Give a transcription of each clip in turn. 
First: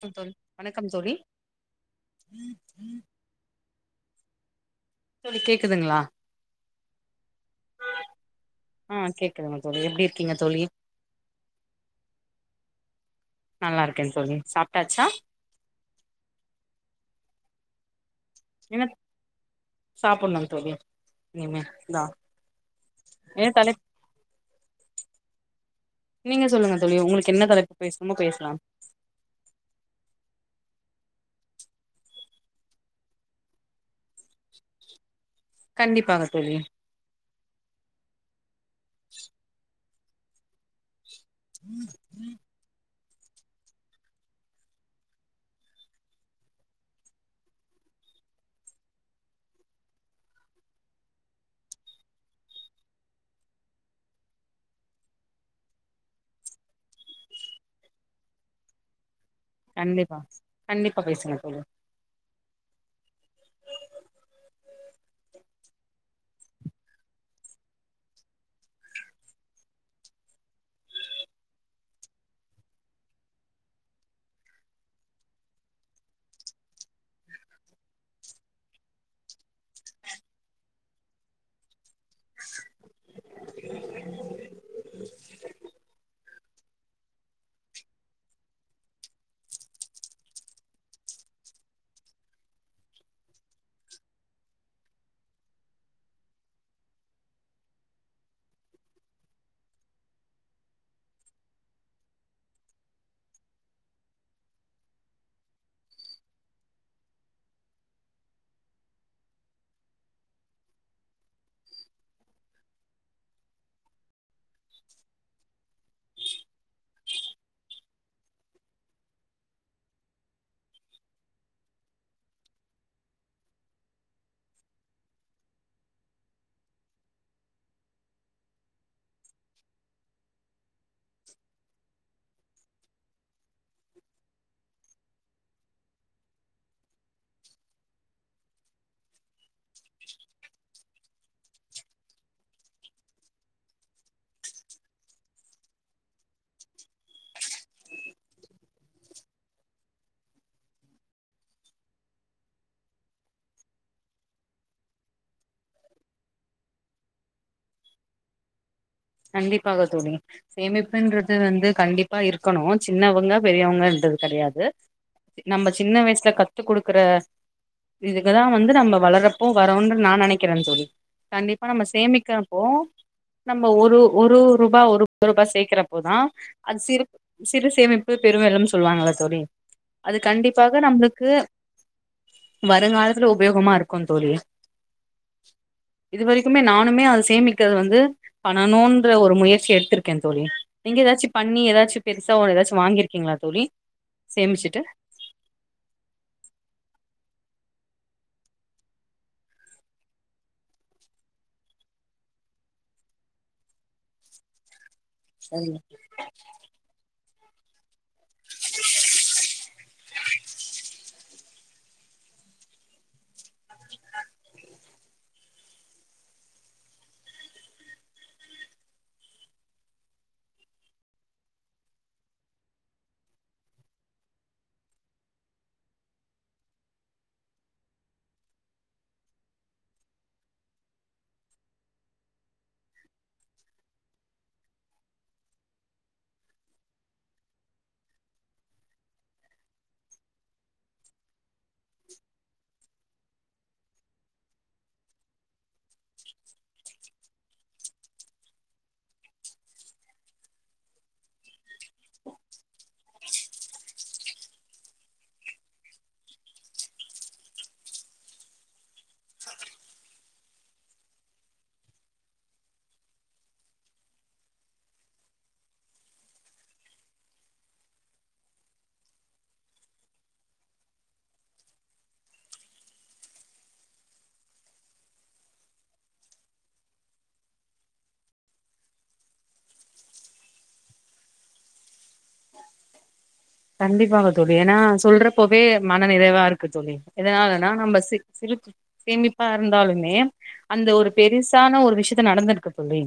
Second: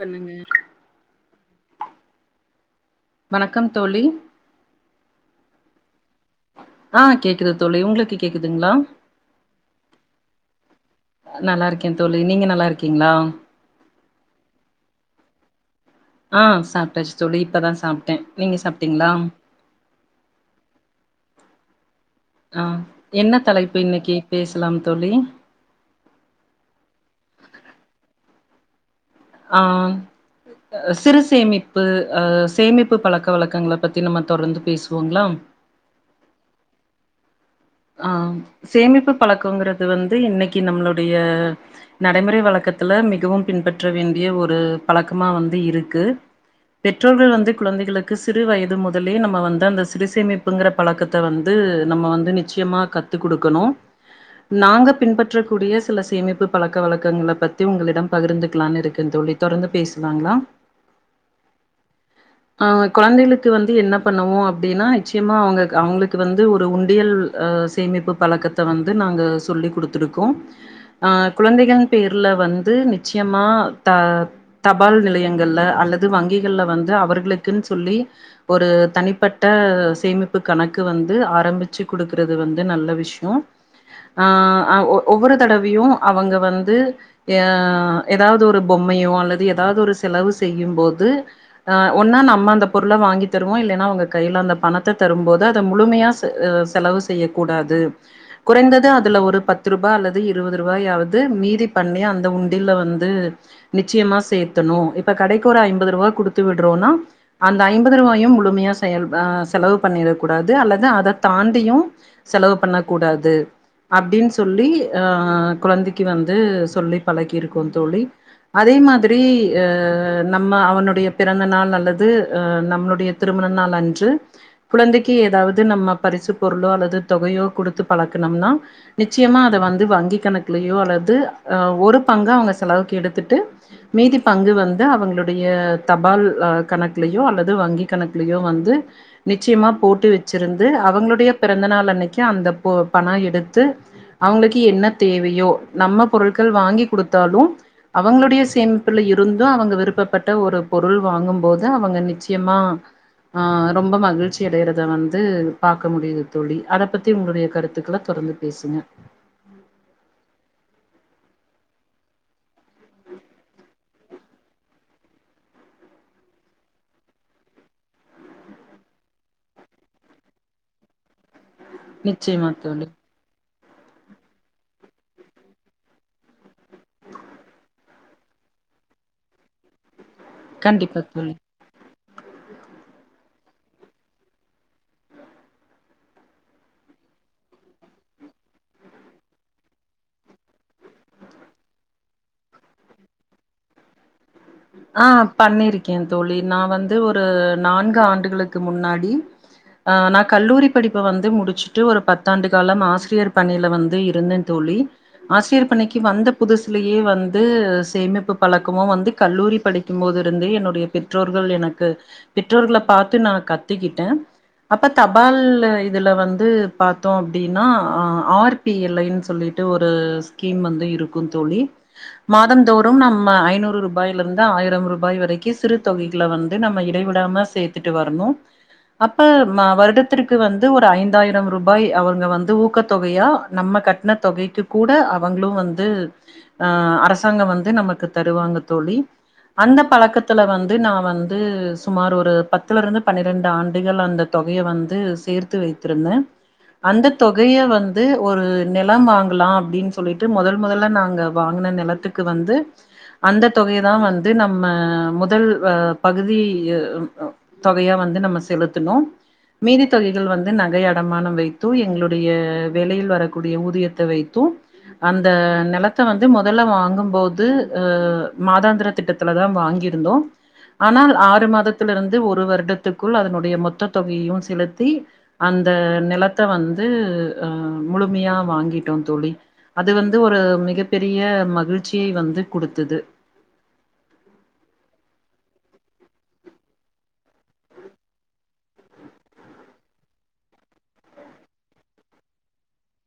பண்ணுங்க தோழி வணக்கம் தோழி வணக்கம் தோழி தோழி கேக்குதுங்ளா ஆ கேக்குது தோழி உங்களுக்கு கேக்குதுங்ளா ஆ கேக்குதுங்க தோழி எப்டி இருக்கீங்க தோழி நல்லா இருக்கேன் தோழி நீங்க நல்லா இருக்கீங்ளா நல்லாருக்கேன் தோழி சாப்ட்டாச்சா ஆ சாப்ட்டாச்சு தோழி இப்பதான் சாப்ட்டேன் நீங்க சாப்ட்டீங்ளா சாப்பனுந் தோழி இனிமேதா ஆ என்ன தலைப்பு இன்னைக்கு பேசலாம் தோழி நீங்க சொல்லுங்க தோழி உங்களுக்கு என்ன தலைப்பு பேசுனுமோ பேசலாம் ஆ சிறு சேமிப்பு அ சேமிப்பு பழக்க வழக்கங்கள பத்தி நம்ம தொடர்ந்து பேசுவோங்ளா கண்டிப்பாங்க தோழி ஆ சேமிப்பு பழக்கங்கறது வந்து இன்னைக்கு நம்மளோடய ந நடைமுறை வழக்கத்துல மிகவும் பின்பற்ற வேண்டிய ஒரு பழக்கமா வந்து இருக்கு பெற்றோர்கள் வந்து கொழந்தைகளுக்கு சிறு வயது முதலே நம்ம வந்து அந்த சிறு சேமிப்புங்கிற பழக்கத்த வந்து நம்ம வந்து நிச்சயமா கத்து குடுக்கணு நாங்க பின்பற்றக்கூடிய சில சேமிப்பு பழக்க வழக்கங்கள பத்தி உங்களிடம் பகிர்ந்துக்கலான்னு இருக்கன் தோழி தொடர்ந்து கண்டிப்பா பேசுளாங்களா கண்டிப்பா பேசுங்க தோழி ஆ குழந்தைகளுக்கு வந்து என்ன பண்ணுவோம் அப்டின்னா நிச்சயமா அவங்க அவங்களுக்கு வந்து ஒரு உண்டியல் அ சேமிப்பு பழக்கத்தை வந்து நாங்க சொல்லி கொடுத்துருக்கோம் அ குழந்தைகள் பேர்ல வந்து நிச்சயமா த தபால் நிலையங்கள்ல அல்லது வங்கிகள்ல வந்து அவர்களுக்குன்னு சொல்லி ஒரு தனிப்பட்ட சேமிப்பு கணக்கு வந்து ஆரம்பிச்சு கு குடுக்கறது வந்து நல்ல விஷ்யோ அ ஆ ஒ ஒவ்வொரு தடவயும் அவங்க வந்து எ ஏதாவது ஒரு பொம்மையோ அல்லது ஏதாவது ஒரு செலவு செய்யும் போது ஆ ஒன்னா நம்ம அந்தப் பொருள வாங்கித் தருவோம் இல்லேன்னா அவுங்க கையில அந்த பணத்த தரும் போது அத முழுமையா செ செ செலவு செய்யக் கூடாது குறைந்தது அதுல ஒரு பத்து ரூபா அல்லது இருபது ரூவாயாவது மீதி பண்ணி அந்த உண்டியல்ல வந்து நிச்சயமா சேர்த்தணும் இப்ப கடைக்கு ஒரு ஐம்பது ரூவா குடுத்து விடுறோம்னா அந்த ஐம்பது ரூவாயும் முழுமையா செயல்ஆ செலவு பண்ணிரக் கூடாது அல்லது அதத்தாண் ண்டியும் செலவு பண்ணக் கூடாது அப்டின்னு சொல்லி அ குழந்தைக்கு வந்து சொல்லி பழக்கிருக்கோம் தோழி அதே மாதிரி அ நம்ம அவனுடைய பிறந்த நாள் அல்லது அ நம்மளுடைய திருமண நாள் அன்று குழந்தைக்கு ஏதாவது நம்ம பரிசுப் பொருளோ அல்லது தொகையோ குடுத்து பழக்கினோம்னா நிச்சயமா அத வந்து வங்கிக் கணக் க்குலேயோ அல்லது அஹ் ஒ பங்க அவங்க செலவுக்கு எடுத்துட்டு மீதி பங்கு வந்து அவங்களுடைய தபால் அ கணக்குலயோ அல்லது வங்கிக் கணக்குலயோ வந்து நிச்சயமா போட்டு வச்சிருந்து அவங்களுடைய பிறந்தநாள் அன்னக்கி அந்த பொ பணோ எடுத்து அவங்களுக்கு என்னத் தேவையோ நம்ம பொருட்கள் வாங்கிக் குடுத்தாலும் அவங்களுடைய சேமிப்புல இருந்தும் அவங்க விருப்பப்பட்ட ஒரு பொருள் வாங்கும்போது அவங்க நிச்சயமா ஆ ரொம்ப மகிழ்ச்சி அடையிறத வந்து பாக்க முடியுது தோழி அதப் பத்தி உங்களுடைய கருத்துக்களை தொடர்ந்து பேசுங்க கண்டிப்பாக தோழி சேமிப்புன்றது வந்து கண்டிப்பா இருக்கணும் சின்னவங்க பெரியவங்கன்றது கெடையாது நம்ம சின்ன வயசுல கத்துக் குடுக்குற இதுக்குதான் வந்து நம்ம வளர்றப்போ வரோன்று நான் நெனக்கிறேன் தோழி கண்டிப்பா நம்ம நிச்சயமா சேமிக்கிறம்ப்போ தோழி ஒரு ஒரு ஒரு ரூபா ஒரு ரூபா சேர்க்கிறப்போதான் அது சிறப் சிறு சேமிப்பு பெரு வெள்ளம்னு சொல்லுவாங்கல்ல தோழி அது கண்டிப்பாக கண்டிப்பா நம்மளுக்கு தோழி வருங்காலத்துல உபயோகமா இருக்கும் தோழி இது வரைக்குமே நானுமே அது சேமிக்கிறது வந்து பண்ணனும்ன்ற ஒரு முயற்சி எடுத்திருக்கேன் தோழி நீங்க ஏதாச்சும் பண்ணி ஏதாச்சும் பெருசா ஒரு ஏதாச்சும் வாங்கியிருக்கீங்களா தோழி சேமிச்சுட்டு ஆ பண்ணிருக்கேன் தோழி நான் வந்து ஒரு நான்கு ஆண்டுகளுக்கு முன்னாடி நான் கல்லூரி படிப்ப வந்து முடிச்சுட்டு ஒரு பத்தாண்டு காலம் ஆசிரியர் பணியில வந்து இருந்தேன் தோழி ஆசிரியர் பணிக்கு வந்த புதுசுலேயே வந்து சேமிப்பு பழக்கமும் வந்து கல்லூரி படிக்கும் போது இருந்து என்னுடைய பெற்றோர்கள் எனக்கு பெற்றோர்களப் பாத்து நான் கத்துக்கிட்டேன் அப் இப்போ தபால் இதில வந்து பார்த்தோம் அப்டின்னா ஆர் பி எல் ஐ ன்னு சொல்லிட்டு ஒரு ஸ்கீம் வந்து இருக்கும் தோழி மாதம் தோறும் நம்ம ஐநூறு ரூபாயில லர்ந்து ஆயிரம் ரூபாய் வரைக்கும் சிறு தொகைகள வந்து நம்ம இடைவிடாம சேர்த்துட்டு வரணும் அப்ப ம வருடத்திற்கு வந்து ஒரு ஐந்தாயிரம் ரூபாய் அவங்க வந்து ஊக்கத்தொகையா நம்ம கட் கட்ன தொகைக்கு கூட அவங்ளு வந்து ஆ அரசாங்கம் வந்து நமக்கு தருவாங்க தோழி அந்த பழக்கத்துல வந்து நா வந்து சுமார் ஒரு பத்துல இருந்து பனிரெண்டு ஆண்டுகள் அந்த தொகைய வந்து சேர்த்து வைத்திருந்த அந்த தொகைய வந்து ஒரு நிலம் வாங்கலா அப்டின் சொல்லிட்டு மொதல் மொதல்ல நாங்க வாங்கன நிலத் த்துக்கு வந்து அந்த தொகைய தா வந் து வந்து நம்ம முதல் அ பகுதி ய தொகையா வந்து நம்ம செலுத்தனு மீதி தொகைகள் வந்து நகை அடமானம் வைத்து எங்களுடைய வேளையில் வரக்கூடிய ஊதியத்தை வைத்து அந்த நிலத்த வந்து மொதல்ல வாங்கும்போது அ மாதாந்தர திட்டத்துல தா வாங்கியிருந்தோ ஆனால் ஆறு மாதத்தில இருந்து ஒரு வருடத்துக்குள் அதனுடைய மொத்த தொகையையு செலுத்தி அந்த நிலத்த வந்து அ முழுமையா வாங்கிடோ தோழி அது வந்து ஒரு மிக பெரிய மகிழ்ச்சி வந்து குடுத்தது கண்டிப்பாவ தோழி ஏனா சொல்றப்பவே மன நிறைவா இருக்கு தோழி எதனாலனா நம்ம சில் சிலு சேமிப்பா இருந்தாலுமே அந்த ஒரு பெருசான ஒரு விஷயத்த நடந்திருக்கு தோழி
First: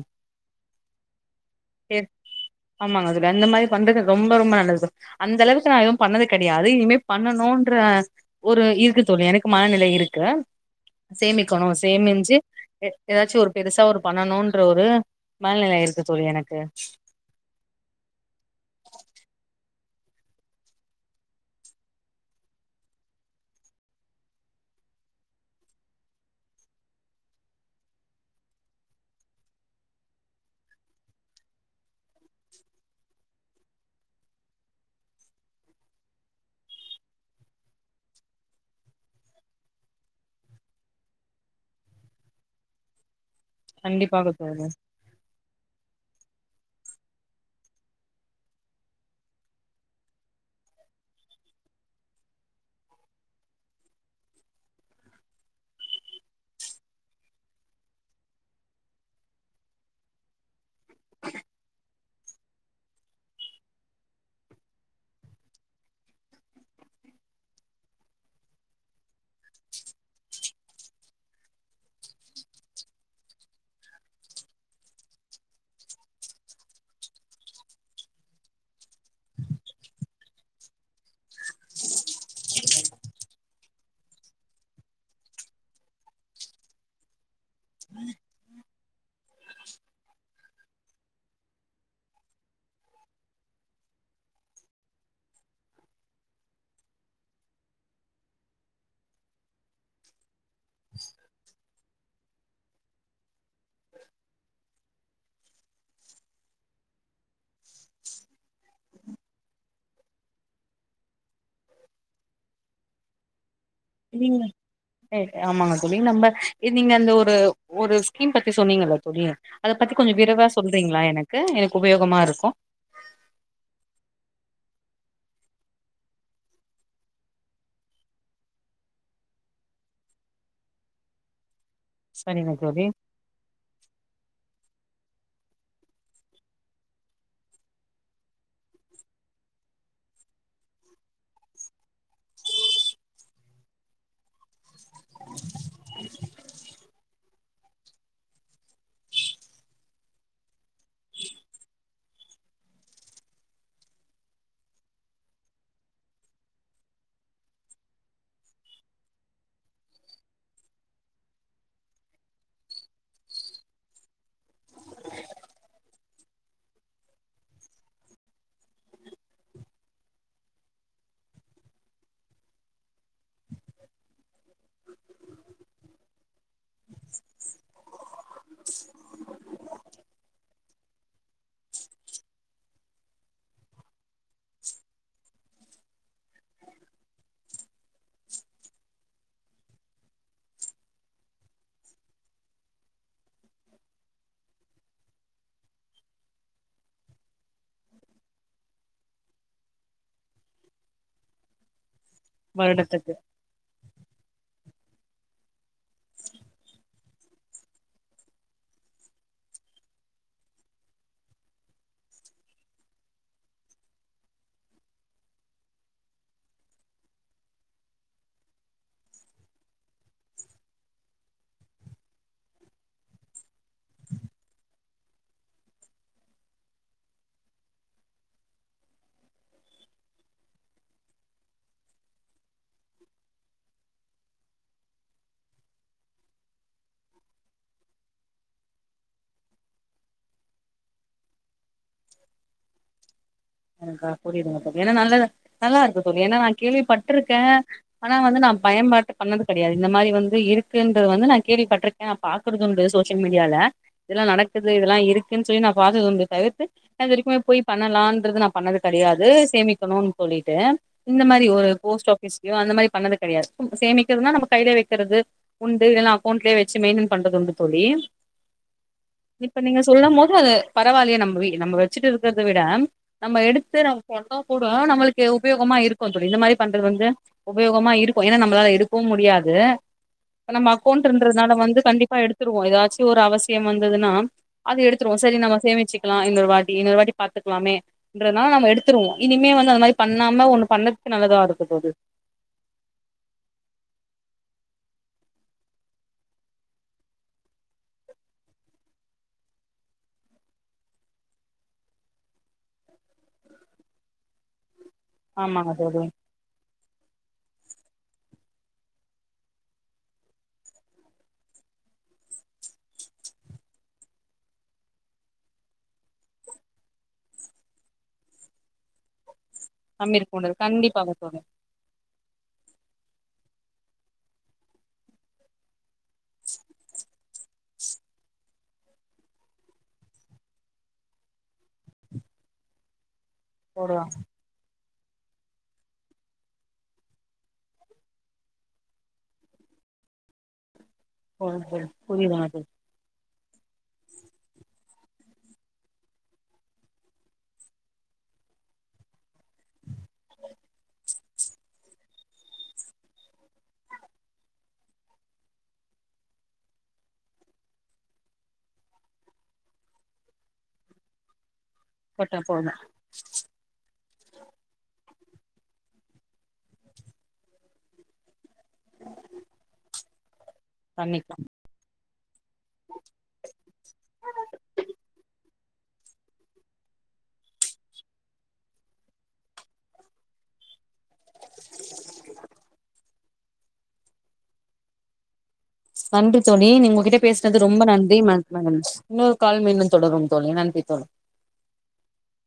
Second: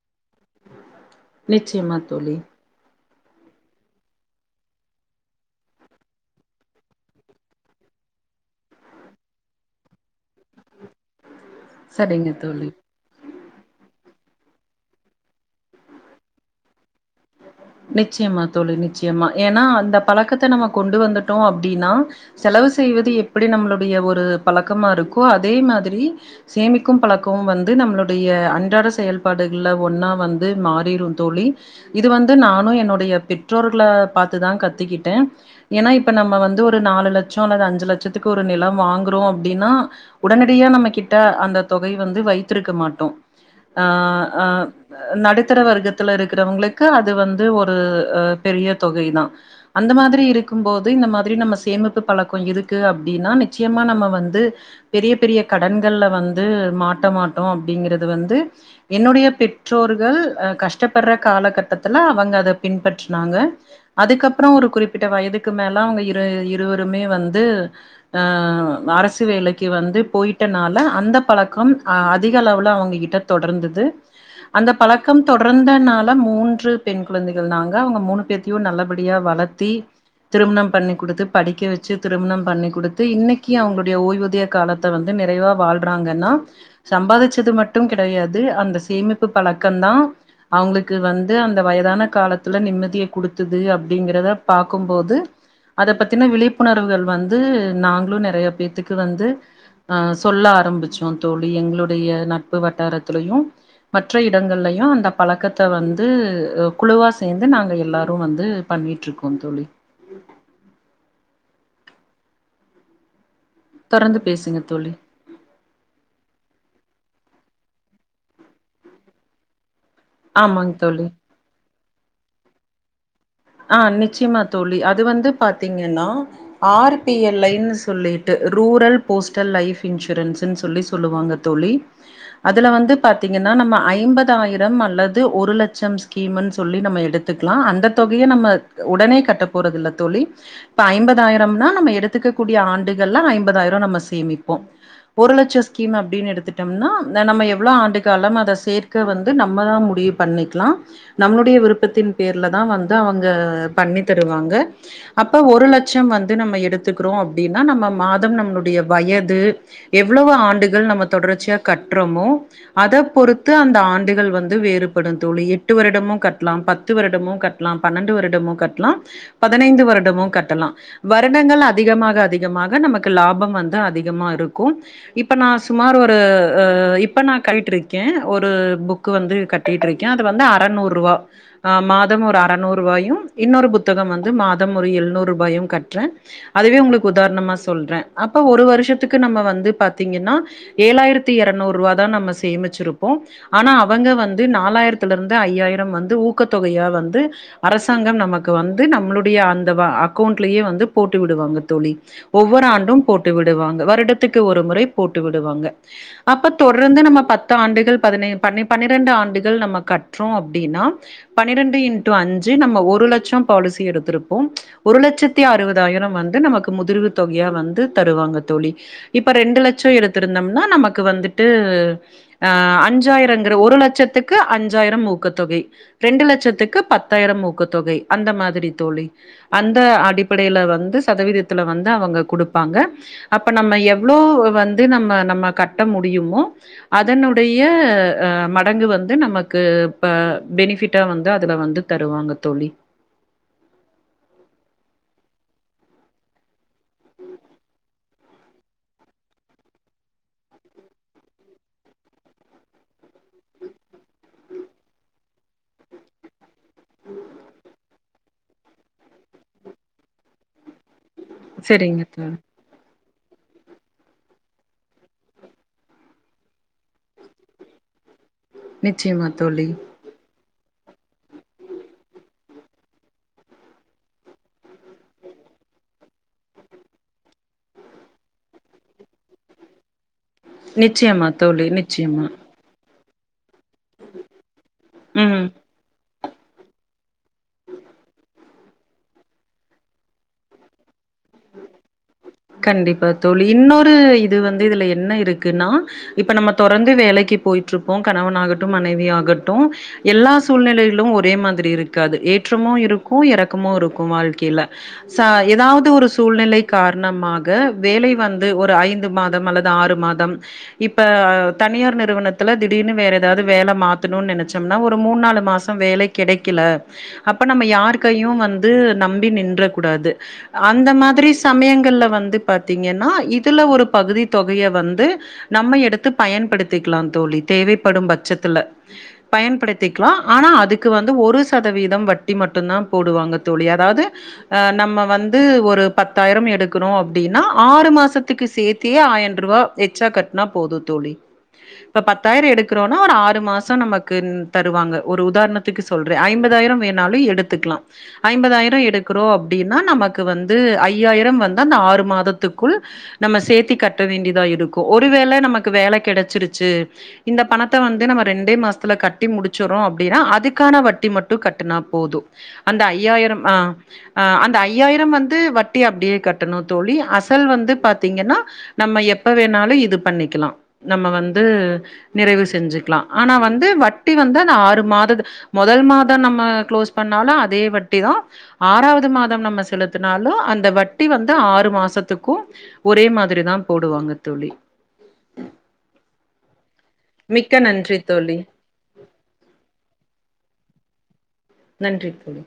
நிச்சயமா தோழி ஆமாங்க அந்த மாரி பண்றது ரொம்ப ரொம்ப நல்லது அந்த அளவுக்கு நா எதுவு பண்ணது கடையாது இனிமே பண்ணணுன்ற ஒரு இருக்கு தோழி எனக்கு மனநிலை இருக்கு சேமிக்கணு சரிங்க சேமி்ன்சு தோழி ஏதாச்சு ஒரு பெருசா ஒரு பண்ணணுன்ற ஒரு மனநிலை இருக்கு தோழி எனக்கு நிச்சயமா தோழி நிச்சயமா ஏனா அந்த பழக்கத்த நம்ம கொண்டு வந்துட்டோ அப்டினா செலவு செய்வது எப்டி நம்ளுடைய ஒரு பழக்கமா இருக்கோ அதே மாதிரி சேமிக்கும் பழக்கமும் வந்து நம்ளுடைய அன்றாட செயல்பாடுகள்ல ஒன்னா வந்து மாறிரு தோழி இது வந்து நானும் என்னுடைய பெற்றோர்கள பாத்துதா கத்துகிட்ட ஏனா இப்ப நம்ம வந்து ஒரு நாலு லட்சம் அல்லது அஞ்சு லட்சத்துக்கு ஒரு நிலம் வாங்குறோ அப்டினா உடனடியா நம்ம கிட்ட அந்த தொகை வந்து வைத்திருக்க மாட்டோ அ கண்டிப்பாக அ தோழி நடுத்தர வர்க்கத்துல இருக்கிறவங்களுக்கு அது வந்து ஒரு அ பெரிய தொகை தா அந்த மாதிரி இருக்கும்போது இந்த மாதிரி நம்ம சேமிப்பு பழக்கம் இருக்கு அப்டினா நிச்சயமா நம்ம வந்து பெரிய பெரிய கடன்கள்ல வந்து மாட்டமாட்டோ அப்டிங்கறது வந்து என்னுடைய பெற்றோர்கள் அ கஷ்டபட்ற காலகட்ட ஆனா அவங்க அத பின்பற்றுனாங்க அதுக்கப்ரோ ஒரு குறிப்பிட்ட வயதுக்கு மேல அவங்க இரு இருவருமே வந்து அஅரசு வேலைக்கு வந்து போயிட்டனால அந்த பழக்கம் அதிகளவுல அவங்க கிட்ட தொடர்ந்தது அந்த பழக்கம் தொடர்ந்தனால மூன்று பெண் குழந்தைகள் நாங்க அவங்க மூணு பேத்தையு நல்லபடியா வளத்தி திருமணம் பண்ணி் குடுத்து படிக்க வச்சு திருமணம் பண்ணி் குடுத்து இன்னக்கி அவுங்ளுடைய ஓய்வூதிய காலத் த்த வந்து நிறைவா வாழ்றாங்கன்னா சம்பாதிச்சது மட்டும் கிடையாது அந்த சேமிப்பு பழக்கம் தா அவங்ளுக்கு வந்து அந் இந்த வயதான காலத்துல நிம்மதிய குடுத்துது அப்டிங்கறத பாக்கும்போது அத பத்தினா விழிப்புணர்வுகள் வந்து நாங்ளும் நிறைய பேத்துக்கு வந்து அ சொல்ல ஆரம்பிச்சோ தோழி எங்ளுடைய நட்பு வட்டாரத்துலையு மற்ற இடங்கள்லையு அந்த பழக்கத்த வந்து குழுவா சேந்து நாங்க எல்லாரு வந்து பண்ணிட்ருக்கோ தோழி தொறந்து பேசுங்க தோழி எ ஆமாங்க தோழி நம்ப நீங்க அந்த ஒரு ஒரு ஸ்கிம் பத்தி சொன்னீங்கல்ல தோழி அத பத்தி கொஞ்ச விரைவா ஆமாங் சொல்றீங்ளா தோழி எனக்கு எனக்கு உபயோகமாருக்கு ஆ நிச்சயமா தோழி அது வந்து பாத்தீங்கன்னா ஆர் பிஎல் ஐ சொல்லிட்டு ரூரல் போஸ்டல் லைப் இன்சூரன்ஸ்ன்னு சொல்லி சொல்லுவாங்க தோழி சரிங்க அதுல தோழி வந்து பாத் ங்கன்னா நம்ம ஐம்பது ஆயிரம் அல்லது ஒரு லட்சம் ஸ்கீம்னு சொல்லி நம்ம எடுத்துக்லா அந்த தொகையு நம்ம உடனே கட்டப்போறதுல்ல தோழி இப்ப ஐம்பதாயிரம்னா நம்ம எடுத்துக்க கூடிய ஆண்டுகள்ள ஐம்பதாயிரோ நம்ம சேமிப்போ ஒரு லட்ச ஸ்கீம் அப்டின் எடுத்துட் டம்னா நம்ம எவ்ளோ ஆண்டு காலம் அத சேர்க்க வந்து நம்ம தா முடிவு பண்ணிக்லா நம்ளுடைய விருப்பத்தின் பேர்லதா வந்து அவுங்க பண்ணி தருவாங்க அப்ப ஒரு லட்சம் வந்து நம்ம எடுத்துக்றோ அப்டினா நம்ம மாதம் நம்ளுடைய வயது எவ்ளவு ஆண்டுகள் நம்ம தொடர்ச்சியா கட்றமோ அத பொறுத்து அந்த ஆண்டுகள் வந்து வேறுபடு தோழி எட்டு வருடமு கட்லா பத்து வருடமு கட் லா பன்னன்டு வருடமு கட்லா பதினைந்து வருடமு கட்டலா வருடங்கள் அதிகமாக அதிகமாக நமக்கு லாபம் வந்து அதிகமா இருக்கு இப்ப நா சுமார் ஒரு இப்ப நா கழ்ட்டு இருக்கே ஒரு புக் கு வந்து கட்டிட்டுருக்கே அது வந்து அறநூறு ரூவா மாதம் ஒரு அக் அற்நூறுவாயு இன்னொரு புத்தகம் வந்து மாதம் ஒரு எழ்நூறு ரூபாயு கட்றே அதுவே உங்ளுக்கு உதாரணமா சொல்றே அப்ப ஒரு வருஷத்துக்கு நம்ம வந்து பாத்தீங்கனா ஏழாயிரத்தி எறநூருவா தா நம்ம சேமிச்சிருப்போ ஆனா அவங்க வந்து நாலாயிரத்துலருந்து ஐயாயிரம் வந்து ஊக்கத்தொகையா வந்து அரசாங்கம் நமக்கு வந்து நம்ளுடய அந்த வ அக்கொண்ட்லேயே வந்து போட்டு விடுவாங்க தோழி ஒவ்வொரு ஆண்டும் வருடத்துக்கு போட்டு விடுவாங்க வருடத்துக்கு ஒரு முறை போட்டு விடுவாங்க அப்ப தொரந்து நம்ம பத்து ஆண்டுகள் பதினை பனி பன்னிரண்டு ஆண்டுகள் நம்ம கட்றோ அப்டினா பன்னிரண்டு இன்டு அஞ்சு நம்ம ஒரு லட்சோ பாலிசி எடுத்துருப்போ ஒரு லட்சத்தி அறுவதாயிரம் வந்து நமக்கு முதிர்வு தொகையா வந்து தருவாங்க தோழி இப்ப ரெண்டு லட்சோ எடுத்திருந்தம்னா நமக்கு வந்துட்டு ஆ அஞ்சாயிரங்ற ஒரு லட்சத்துக்கு அஞ்சாயிரம் ஊக்கத்தொகை ரெண்டு லட்சத்துக் கு பத்தாயிரம் ஊக்கத் தொகை அந்த மாதிரி தோழி அந்த அடிப்படைல வந்து சதவீதத்துல வந்து அவுங்க குடுப்பாங்க அப்ப நம்ம எவ்ளோ வந்து நம்ம நம்ம கட்ட முடியுமோ அதனுடய அ மடங்கு வந்து நமக்கு ப்ப பெனிஃபிட்டா வந்தா இதுல வந்து தருவாங்க தோழி எனக்கா புரியுதுங்க தோழி ஏனா நல்லத நல்லாருக்கு தோழி ஏனா நா கேள்விபட்ருக்கே ஆனா வந்து நா பயன்பாட்டு பண்ணது கெடயாது இந்த மாரி வந்து இருக்குன்றது வந்து நா கேள்விப்பட்ருக் ஏனா பாக்றதுண்டு சோசியல் மீடியால இதெல்லா நடக்குது இதெல்லா இருக்குன் சொல்லி நா பாத்தது உண்டு தவிர்த்து நா இது வரைக்குமே போய் பண்ணலான்றது நா பண்ணது கெடயாது சேமிக்கணுன் சொல்லிட்டு இந்த மாரி ஒரு சரிங்க போஸ்ட் தோழி ஆஃபிஸ்லயோ அந்த மாரி பண்ணது கெடயாது சேமிக்றதுனா நம்ம கைய்ல வக்கிறது உண்டு இல்லனா அக்கௌண்ட்லய வச்சு மெயின்டன் பண்றதுண்டு தோழி நிச்சயமா இப்ப தோழி நீங்க சொல்லு போது பரவால்லயே நம்ப வி நம்ப வச்சுட்டு இருக்றத விட நம்ம எடுத்து நம்ம கொண்ட கூடயோ நம்மளுக்கு உபயோகமா இருக்கு தோழி இந்த மாரி பண்றது வந்து உபயோகமா இருக்கு ஏன்னா நம்மளால எடுக்கவு முடியாது இப்ப நம்ம நிச்சயமா அக்கௌண்ட்ன்றதுனால தோழி வந்து கண்டிப்பா நிச்சயமா எடுத்து ஏதாச்சு ஒரு அவசியம் வந்ததுன்னா அது எடுத்துவம் சரி ம் நம்ம சேமிச்சு க்கலாம் இன்னருவட்டி இன்னருவட்டி பாத்துக்கலாமே ன்றதனால நம் எடுத்துடுவோ இனிமே வந்து அந்த மாரி பண்ணாம ஒண்ணு பண்ணதுக்கு நல்லதா இருக்க போவுது கண்டிப்பா தோழி இன்னொரு இது வந்து இதுல என்ன இருக்குன்னா இப்ப நம்ம தொறந்து வேலைக்கு போயிட்டுருப்போ கணவன் ஆாகட்டும் மனைவி ஆாகட்டும் எல்லா சூழ்நிலைலும் ஒரே மாரி இருக்காது ஏற்றமும் இருக்கும் எறக்கமும் இருக்கும் வாழ்க்கைல ச ஆமாங்க ஏதாவது தோழி ஒரு சூழ்நிலை ணமாக வேலை வந்து ஒரு ஐந்து மாதம் அல்லது ஆறு மாதம் இப்ப தனியார் நிறுவனத்துல திடீர்னு வேற ஏதாது வேல மாத்தணுனு நனச்சம்னா ஒரு மூணு நாலு மாசம் வேல கிடைக்கல அப்ப நம்ம யார்கையும் வந்து நம்பி நின்ற கூடாது நம்பி இருக்க முடியாது அந்த கண்டிப்பாக மாரி தோழி சமயங்கள் வந்து பாத்தீங்கன்னா இதுல ஒரு பகுதி தொகைய வந்து நம்ம எடுத்து பயன்படுத்திக்கலா தோழி தேவைப்படும் பட்சத்துல பயன்படுத்திக்கலாம் ஆனா அதுக்கு வந்து ஒரு சதவீதம் வட்டி மட்டும்தா போடுவாங்க தோழி அதாது போடுவா நம்ம வந்து ஒரு பத்தாயிரம் எடுக்க இருக்றோம் அப்டின்னா ஆறு மாசத்துக்கு சேத்தியே ஆயிரம் ரூபா எச்சா கட்னா போதும் தோழி போடு தோழி இப்ப புரியுதுங்க பத்தாயிரம் தோழி எடுக்கறோ ஒரு ஆறு மாசம் நமக்கு தருவாங்க ஒரு உதாரணத்துக்கு சொல்ற ஐம்பதாயிரம் வேணாலும் எடுத்துக்லாம் ஐம்பதாயிரம் எடுக்றோம் அப்டின்னா நமக்கு வந்து ஐயாயிரம் வந்து அந்த ஆறு மாதத்துக்குள் நம்ம சேத்தி கட்ட வேண்டியதா இருக்கு ஒருவேள நமக்கு வேல கெடச்சிருச்சு இந்த பணத்த வந்து நம்ம ரெண்டே மாசத்துல கட்டி முடிச்சறோம் அப்டின்னா அதுக்கான வட்டி மட்டு கட்டுனா போது போட்டா போது அந்த ஐயாயிரம் அ அந்த ஐயாயிரம் வந்து வட்டி அப்டியே கட் டணும் தோழி அசல் வந்து பாத்தீங்கன்னா நம்ம எப்ப வேணாலு இது பண்ணிக்கலா நம்ம பண்ணிக்கலா வந்து நிறைவு செஞ்சுக்கலா ஆனா வந்து வட்டி வந்து ஆனா ஆறு மாதத் மொதல் மாதம் நம்ம க்ளோஸ் பண்ணாலு அதே வட்டி தா ஆறாவது மாதம் நம்ம செலுத்தினாலு அந்த வட் டி வந்து ஆறு மாசத்துக்கும் ஒரே மாதிரி தா போடுவாங்க தோழி நன்றி தோழி நீ உங்கட்ட மிக்க பேசுனது ரொம்ப நன்றி ம தோழி ம இன்னொரு கால்ல மீண்டு தொடரு தோழி நன்றி தோழி நன்றி தோழி